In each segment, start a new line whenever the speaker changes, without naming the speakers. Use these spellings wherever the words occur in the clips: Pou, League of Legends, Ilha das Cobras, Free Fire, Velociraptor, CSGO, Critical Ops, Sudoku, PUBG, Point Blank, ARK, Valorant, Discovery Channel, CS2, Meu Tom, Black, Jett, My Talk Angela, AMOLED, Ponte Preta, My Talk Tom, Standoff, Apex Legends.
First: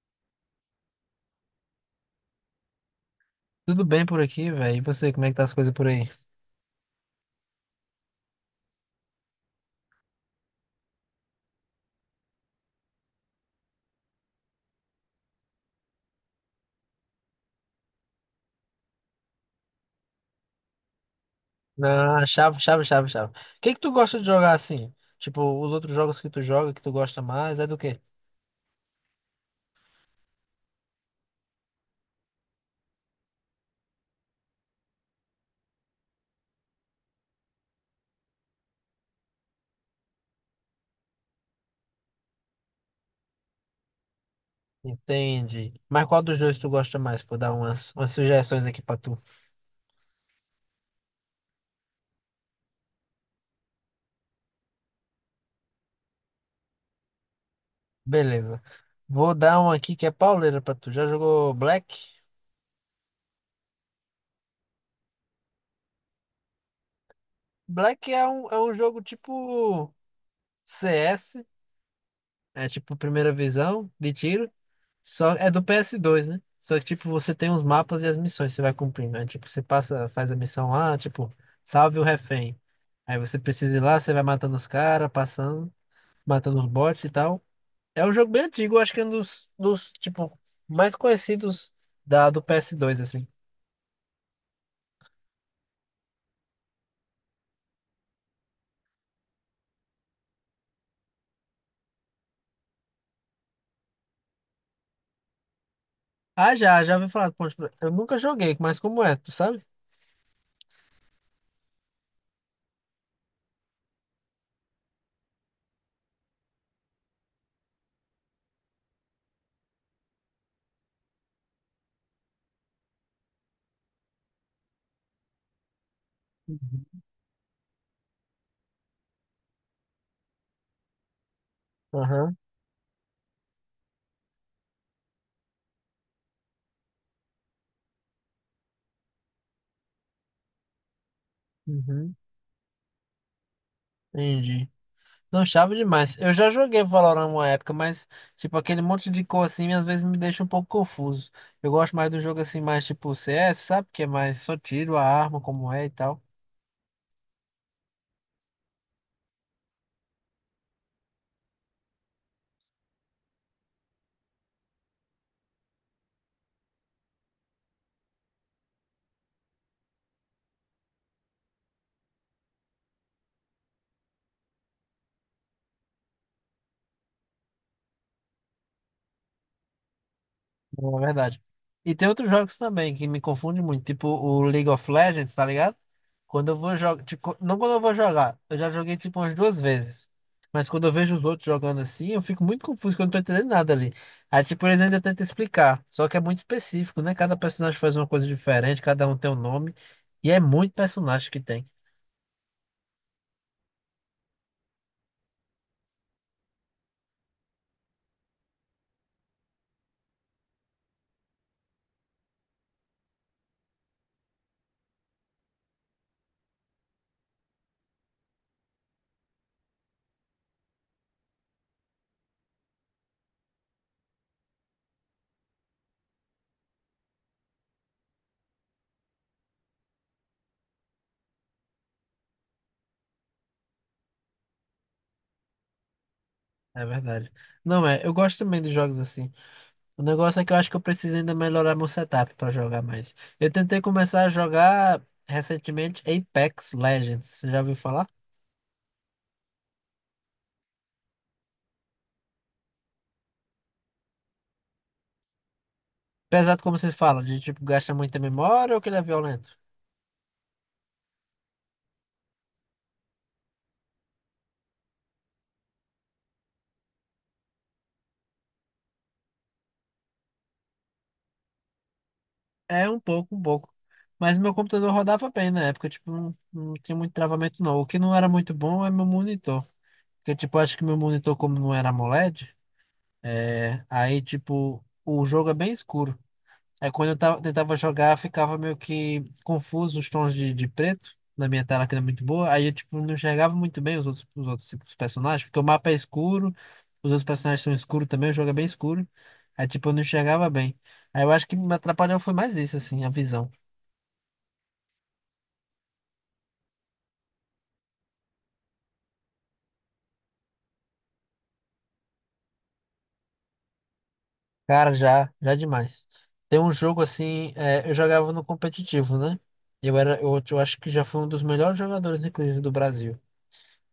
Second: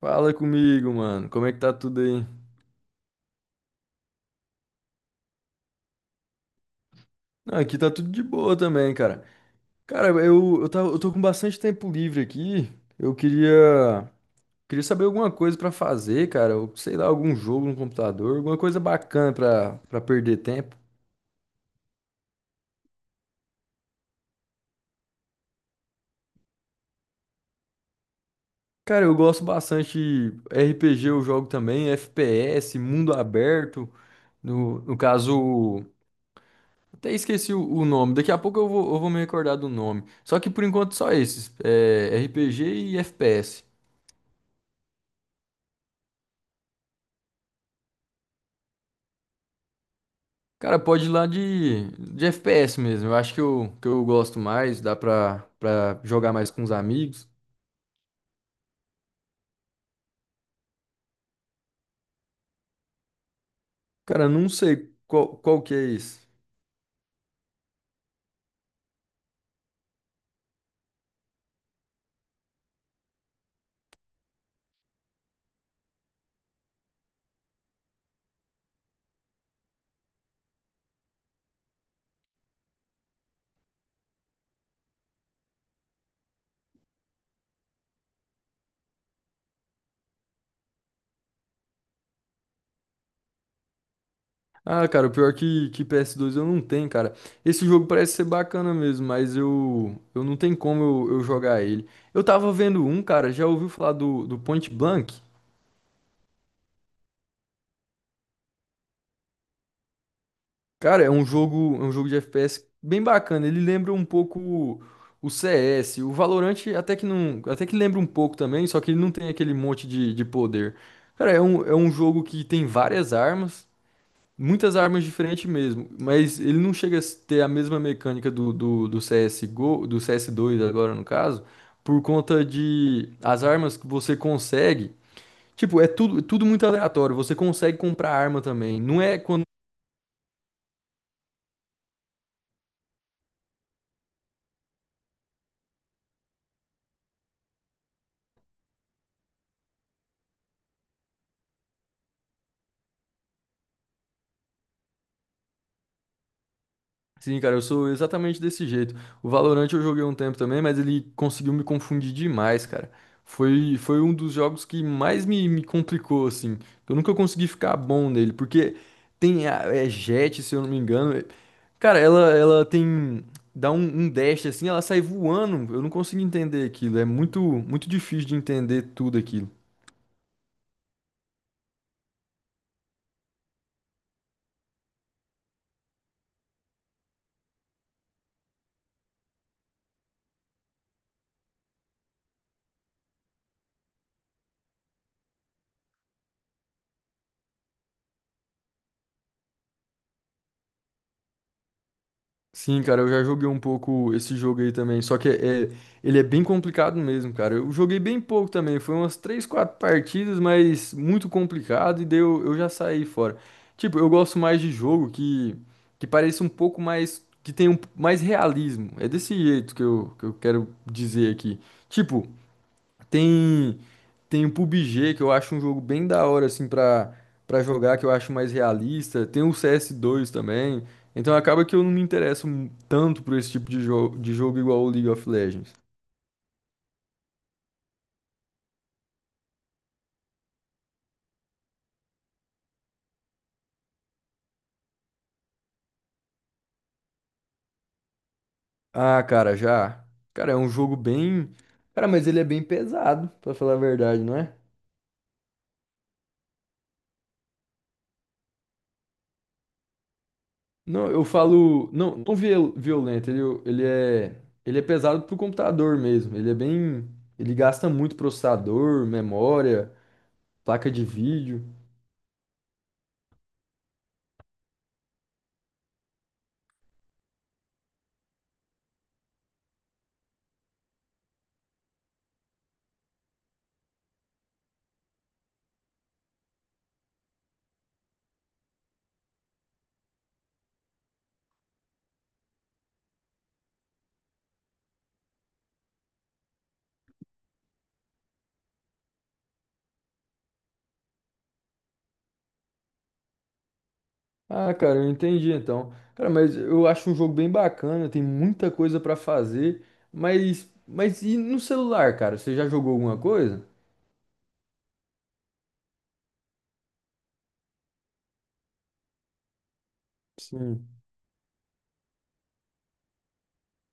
Fala comigo, mano. Como é que tá tudo aí?
Tudo bem por aqui, velho? E você, como é que tá as coisas por aí?
Não, aqui tá tudo de boa também, cara. Cara, eu tô com bastante tempo livre aqui. Eu queria, Queria saber alguma coisa pra fazer, cara. Ou, sei lá, algum jogo no computador, alguma coisa bacana pra perder tempo.
Ah, chave, chave, chave, chave. O que que tu gosta de jogar assim? Tipo, os outros jogos que tu joga, que tu gosta mais, é do quê?
Cara, eu gosto bastante de RPG, eu jogo também, FPS, mundo aberto. No caso, até esqueci o nome. Daqui a pouco eu vou me recordar do nome. Só que por enquanto só esses, é, RPG e FPS.
Entende. Mas qual dos dois tu gosta mais? Vou dar umas sugestões aqui pra tu.
Cara, pode ir lá de FPS mesmo. Eu acho que eu gosto mais, dá pra jogar mais com os amigos.
Beleza. Vou dar um aqui que é pauleira pra tu. Já jogou Black?
Cara, não sei qual que é esse.
Black é um jogo tipo CS, é tipo primeira visão de tiro. Só é do PS2, né? Só que, tipo, você tem os mapas e as missões que você vai cumprindo. Né? Tipo, você passa, faz a missão lá, tipo, salve o refém. Aí você precisa ir lá, você vai matando os caras, passando, matando os bots e tal. É um jogo bem antigo, eu acho que é um dos tipo, mais conhecidos da, do PS2 assim.
Ah, cara, o pior que PS2 eu não tenho, cara. Esse jogo parece ser bacana mesmo, mas eu não tenho como eu jogar ele. Eu tava vendo um, cara, já ouviu falar do Point Blank?
Ah, já ouvi falar do Ponte Preta. Eu nunca joguei, mas como é, tu sabe?
Cara, é um jogo de FPS bem bacana. Ele lembra um pouco o CS, o Valorant até que não, até que lembra um pouco também, só que ele não tem aquele monte de poder. Cara, é um jogo que tem várias armas, muitas armas diferentes mesmo, mas ele não chega a
Uhum.
ter a mesma mecânica do CSGO, do CS2 agora no caso, por
Aham,
conta de as armas que você consegue. Tipo, é tudo, tudo muito aleatório. Você consegue comprar arma também. Não é quando.
uhum, entendi. Não, chave demais. Eu já joguei Valorant uma época, mas, tipo, aquele monte de cor assim, às vezes me deixa um pouco confuso. Eu gosto mais do jogo assim, mais tipo CS, sabe? Que é mais só tiro, a arma, como é e tal.
Sim, cara, eu sou exatamente desse jeito. O Valorant eu joguei um tempo também, mas ele conseguiu me confundir demais, cara. Foi um dos jogos que mais me complicou, assim. Eu nunca consegui ficar bom nele, porque tem a, é Jett, se eu não me engano. É. Cara, ela tem. Dá um, um dash assim, ela sai voando. Eu não consigo entender aquilo. É muito, muito difícil de entender tudo aquilo.
Não, é verdade. E tem outros jogos também que me confundem muito, tipo o League of Legends, tá ligado? Quando eu vou jogar, tipo, não quando eu vou jogar, eu já joguei tipo umas duas vezes. Mas quando eu vejo os outros jogando assim, eu fico muito confuso, que eu não tô entendendo nada ali. Aí, tipo, eles ainda tentam explicar, só que é muito específico, né? Cada personagem faz uma coisa diferente, cada um tem um nome, e é muito personagem que tem.
Sim, cara, eu já joguei um pouco esse jogo aí também. Só que é, é ele é bem complicado mesmo, cara. Eu joguei bem pouco também. Foi umas três, quatro partidas, mas muito complicado. E daí eu já saí fora. Tipo, eu gosto mais de jogo que pareça um pouco mais. Que tenha um, mais realismo. É desse jeito que eu quero dizer aqui. Tipo. Tem, Tem o PUBG, que eu acho um jogo bem da hora, assim, para jogar, que eu acho mais realista. Tem o CS2 também. Então acaba que eu não me interesso mu- tanto por esse tipo de jogo igual o League of Legends.
É verdade. Não é, eu gosto também de jogos assim. O negócio é que eu acho que eu preciso ainda melhorar meu setup pra jogar mais. Eu tentei começar a jogar recentemente Apex Legends. Você já ouviu falar?
Ah, cara, já. Cara, é um jogo bem. Cara, mas ele é bem pesado, pra falar a verdade, não é?
Pesado como você fala, de tipo, gasta muita memória ou que ele é violento?
Não, eu falo. Não, não viol- violento, ele é. Ele é pesado pro computador mesmo. Ele é bem. Ele gasta muito processador, memória, placa de vídeo.
É um pouco, um pouco. Mas meu computador rodava bem na época, tipo, não tinha muito travamento não. O que não era muito bom é meu monitor. Porque, tipo, eu acho que meu monitor, como não era AMOLED, é, aí, tipo, o jogo é bem escuro. Aí quando eu tava, tentava jogar, ficava meio que confuso os tons de, preto na minha tela, que era muito boa. Aí eu, tipo, não enxergava muito bem os outros tipo, os personagens, porque o mapa é escuro, os outros personagens são escuros também, o jogo é bem escuro. Aí, tipo, eu não enxergava bem. Aí eu acho que me atrapalhou foi mais isso, assim, a visão.
Ah, cara, eu entendi então. Cara, mas eu acho um jogo bem bacana, tem muita coisa pra fazer, mas e no celular, cara? Você já jogou alguma coisa?
Cara, já demais. Tem um jogo, assim, é, eu jogava no competitivo, né? Eu acho que
Sim.
já fui um dos melhores jogadores, inclusive, do Brasil.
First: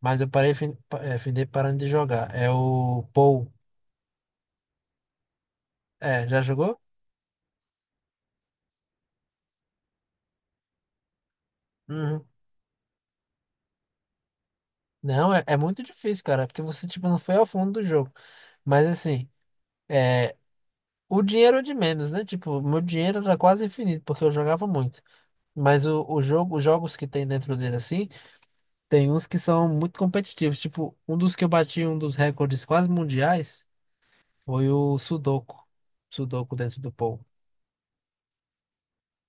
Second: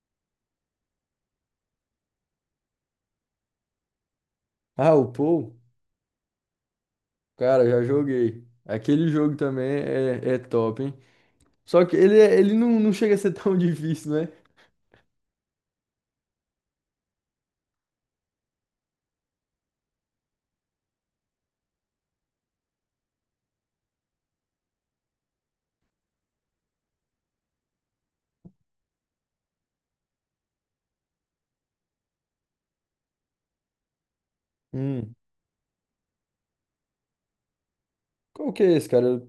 Mas eu parei, findei parando de jogar. É o Pou.
Ah, o Pou?
É, já jogou?
Cara, já joguei. Aquele jogo também é, é top, hein? Só que ele,
Uhum.
é ele não, não chega a ser tão difícil, né?
Não, é muito difícil, cara, porque você, tipo, não foi ao fundo do jogo. Mas, assim, é, o dinheiro é de menos, né? Tipo, meu dinheiro era quase infinito, porque eu jogava muito. Mas o jogo, os jogos que tem dentro dele, assim, tem uns que são muito competitivos. Tipo, um dos que eu bati, um dos recordes quase mundiais, foi o
Hum.
Sudoku. Sudoku dentro do Pou.
Qual que é esse, cara? Eu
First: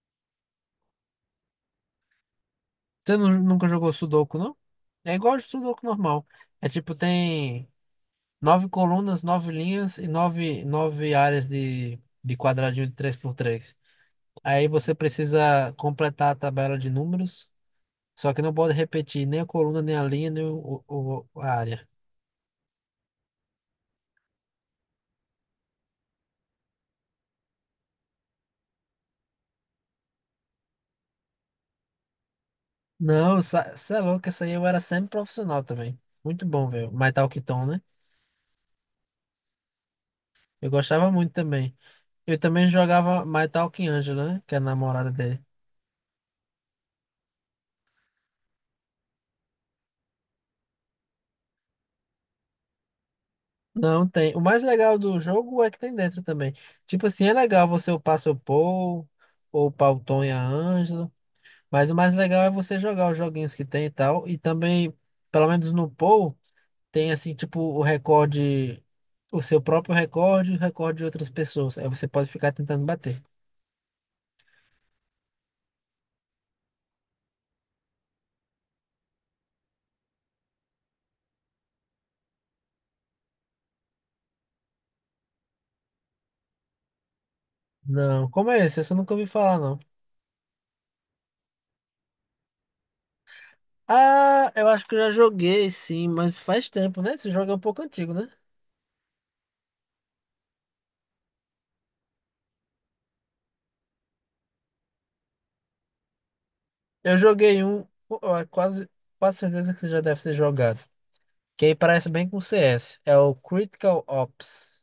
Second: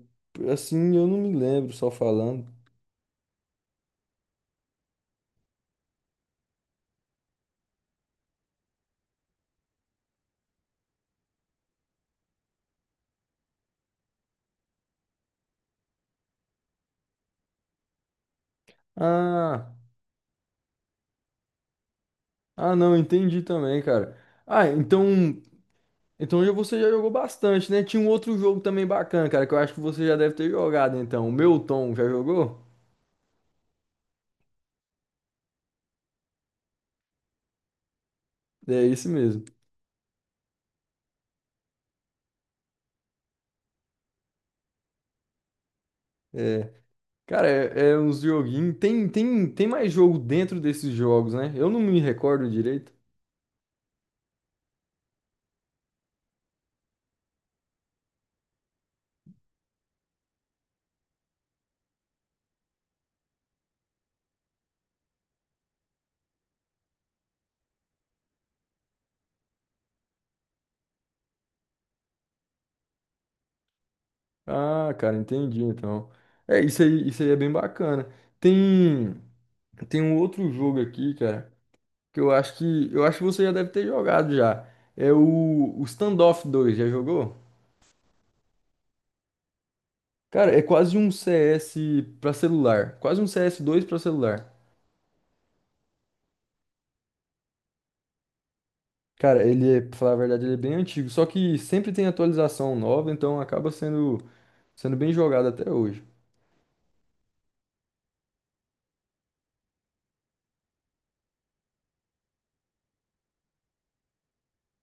assim, eu não me lembro, só falando.
Você nunca jogou Sudoku, não? É igual de Sudoku normal. É tipo, tem nove colunas, nove linhas e nove áreas de quadradinho de três por três. Aí você precisa completar a tabela de números, só que não pode repetir nem a
Ah,
coluna, nem a linha, nem a área.
ah, não, entendi também, cara. Ah, então. Então já você já jogou bastante, né? Tinha um outro jogo também bacana, cara, que eu acho que você já deve ter jogado, então. O Meu Tom, já jogou?
Não, você é louco, essa aí eu era sempre profissional também. Muito bom, velho. My Talk Tom, né?
É isso mesmo.
Eu gostava muito também. Eu também jogava My Talk Angela, né? Que é a namorada dele.
É. Cara, é, é uns joguinhos. Tem mais jogo dentro desses jogos, né? Eu não me recordo direito.
Não tem. O mais legal do jogo é que tem dentro também. Tipo assim, é legal você upar seu Paul, ou upar o Tom e a Ângela, mas o mais legal é você jogar os joguinhos que tem e tal. E também, pelo menos no Paul, tem assim, tipo, o recorde, o seu próprio recorde e o recorde de outras pessoas. Aí você pode ficar tentando bater.
Ah, cara, entendi, então. É, isso aí é bem bacana. Tem, Tem um outro jogo aqui, cara, que eu acho que, eu acho que você já deve ter jogado já. É o Standoff dois, já jogou?
Não, como é esse? Esse eu nunca ouvi falar, não.
Cara, é quase um CS pra celular. Quase um CS2 pra
Ah,
celular.
eu acho que eu já joguei, sim, mas faz tempo, né? Esse jogo é um pouco antigo, né?
Cara, ele é, pra falar a verdade, ele é bem antigo. Só que sempre tem atualização nova, então acaba sendo, sendo bem jogado até hoje.
Eu joguei um, ó, quase, quase certeza que você já deve ter jogado. Que aí parece bem com CS. É o Critical Ops.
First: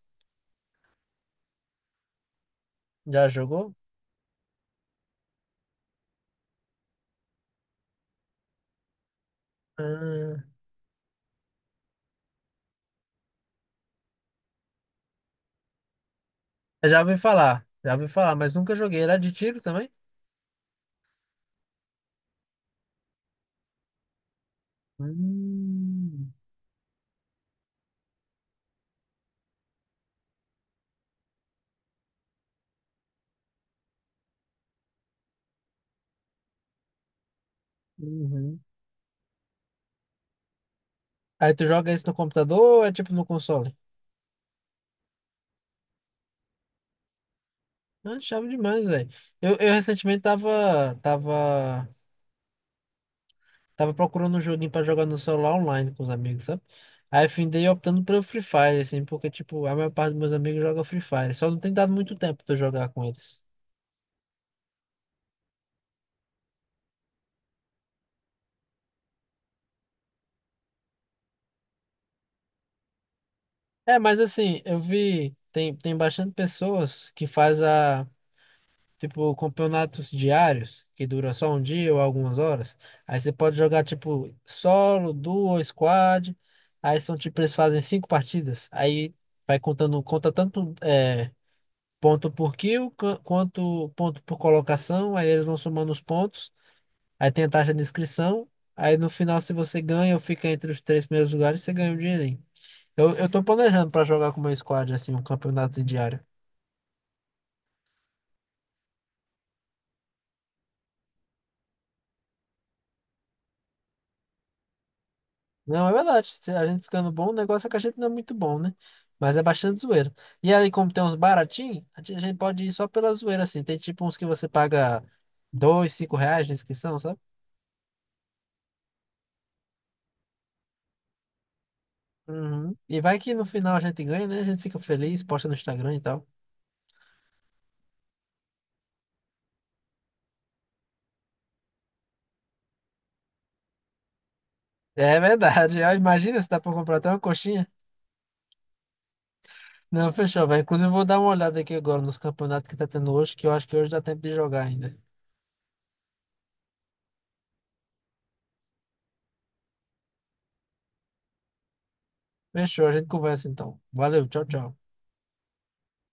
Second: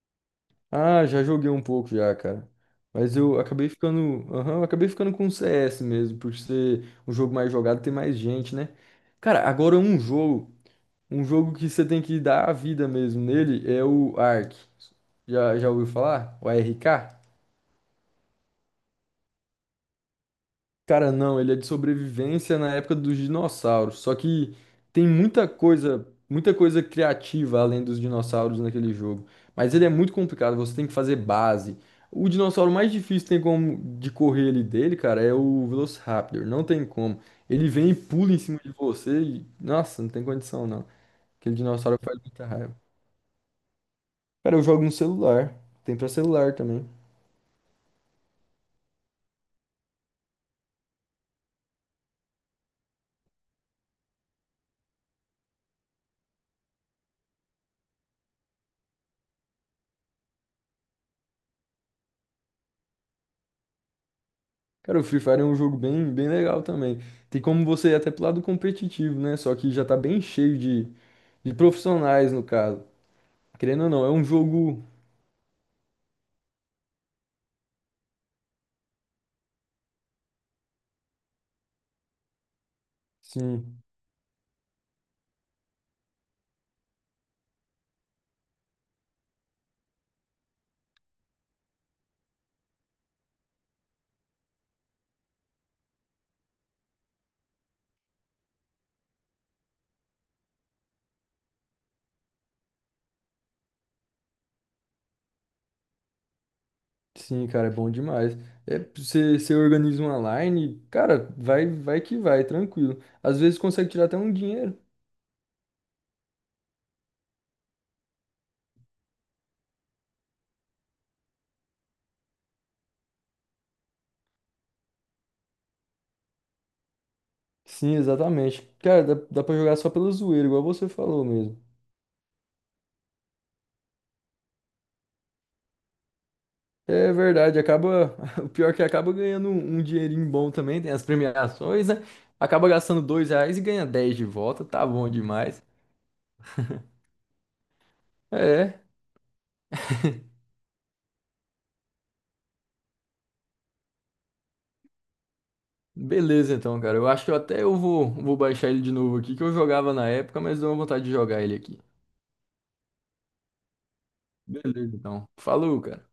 Ah, já joguei um pouco já, cara. Mas
Já
eu acabei
jogou?
ficando. Aham, eu acabei ficando com o CS mesmo, por ser um jogo mais jogado, tem mais gente, né? Cara, agora um
Ah,
jogo. Um jogo que você tem que dar a vida mesmo nele é o Ark. Já ouviu falar? O
eu já
ARK?
ouvi falar. Já ouvi falar, mas nunca joguei. Era de tiro também?
Cara, não, ele é de sobrevivência na época dos dinossauros. Só que tem
Hum,
muita coisa criativa além dos dinossauros naquele jogo. Mas ele é muito complicado, você tem que fazer base. O dinossauro mais difícil tem como de correr ali dele, cara, é o Velociraptor. Não tem como. Ele vem e pula em
uhum.
cima de você e, nossa, não tem condição não.
Aí
Aquele
tu joga
dinossauro
isso no
faz muita
computador
raiva.
ou é tipo no console?
Cara, eu jogo no celular. Tem pra celular também.
Ah, chave demais, velho. Eu recentemente tava procurando um joguinho pra jogar no celular online com os amigos, sabe? Aí findei optando pelo Free Fire, assim, porque, tipo, a maior parte dos meus amigos joga Free Fire. Só não tem dado muito tempo pra eu jogar com eles.
Cara, o Free Fire é um jogo bem, bem legal também. Tem como você ir até pro lado competitivo, né? Só que já tá bem cheio de profissionais, no caso. Querendo ou
É,
não, é
mas
um
assim, eu
jogo.
vi, tem bastante pessoas que faz a, tipo, campeonatos diários, que dura só um dia ou algumas horas. Aí você pode
Sim,
jogar, tipo, solo, duo, squad. Aí são, tipo, eles fazem cinco partidas. Aí vai contando, conta tanto é, ponto por kill, quanto ponto por colocação. Aí eles vão somando os pontos. Aí tem a taxa de inscrição. Aí no final, se você ganha ou fica entre os três primeiros lugares, você ganha o dinheirinho. Eu tô planejando pra jogar com o meu squad, assim, um campeonato em diário.
sim, cara, é bom demais. É, você organiza uma line, cara, vai, vai que vai, tranquilo. Às vezes consegue tirar até um dinheiro.
Não, é verdade. Se a gente ficando bom, o negócio é que a gente não é muito bom, né? Mas é bastante zoeira. E aí, como tem uns baratinhos, a gente pode ir só pela zoeira, assim. Tem tipo uns que você paga dois, R$ 5 de inscrição, sabe?
Sim, exatamente. Cara, dá pra jogar só pela zoeira, igual você falou mesmo.
Uhum. E vai que no final a gente ganha, né? A gente fica feliz, posta no Instagram e tal.
É verdade, acaba. O pior é que acaba ganhando um, um dinheirinho bom também, tem as premiações, né? Acaba gastando R$ 2 e ganha 10 de volta, tá bom
É
demais.
verdade. Ó, imagina se dá pra comprar até uma coxinha.
É,
Não, fechou, velho. Inclusive, eu vou dar uma olhada aqui agora nos campeonatos que tá tendo hoje, que eu acho que hoje dá tempo de jogar ainda.
beleza então, cara. Eu acho que eu até vou baixar ele de novo aqui, que eu jogava na época, mas deu uma vontade de jogar ele aqui.
Fechou, a gente conversa então. Valeu, tchau, tchau.
Beleza, então. Falou, cara.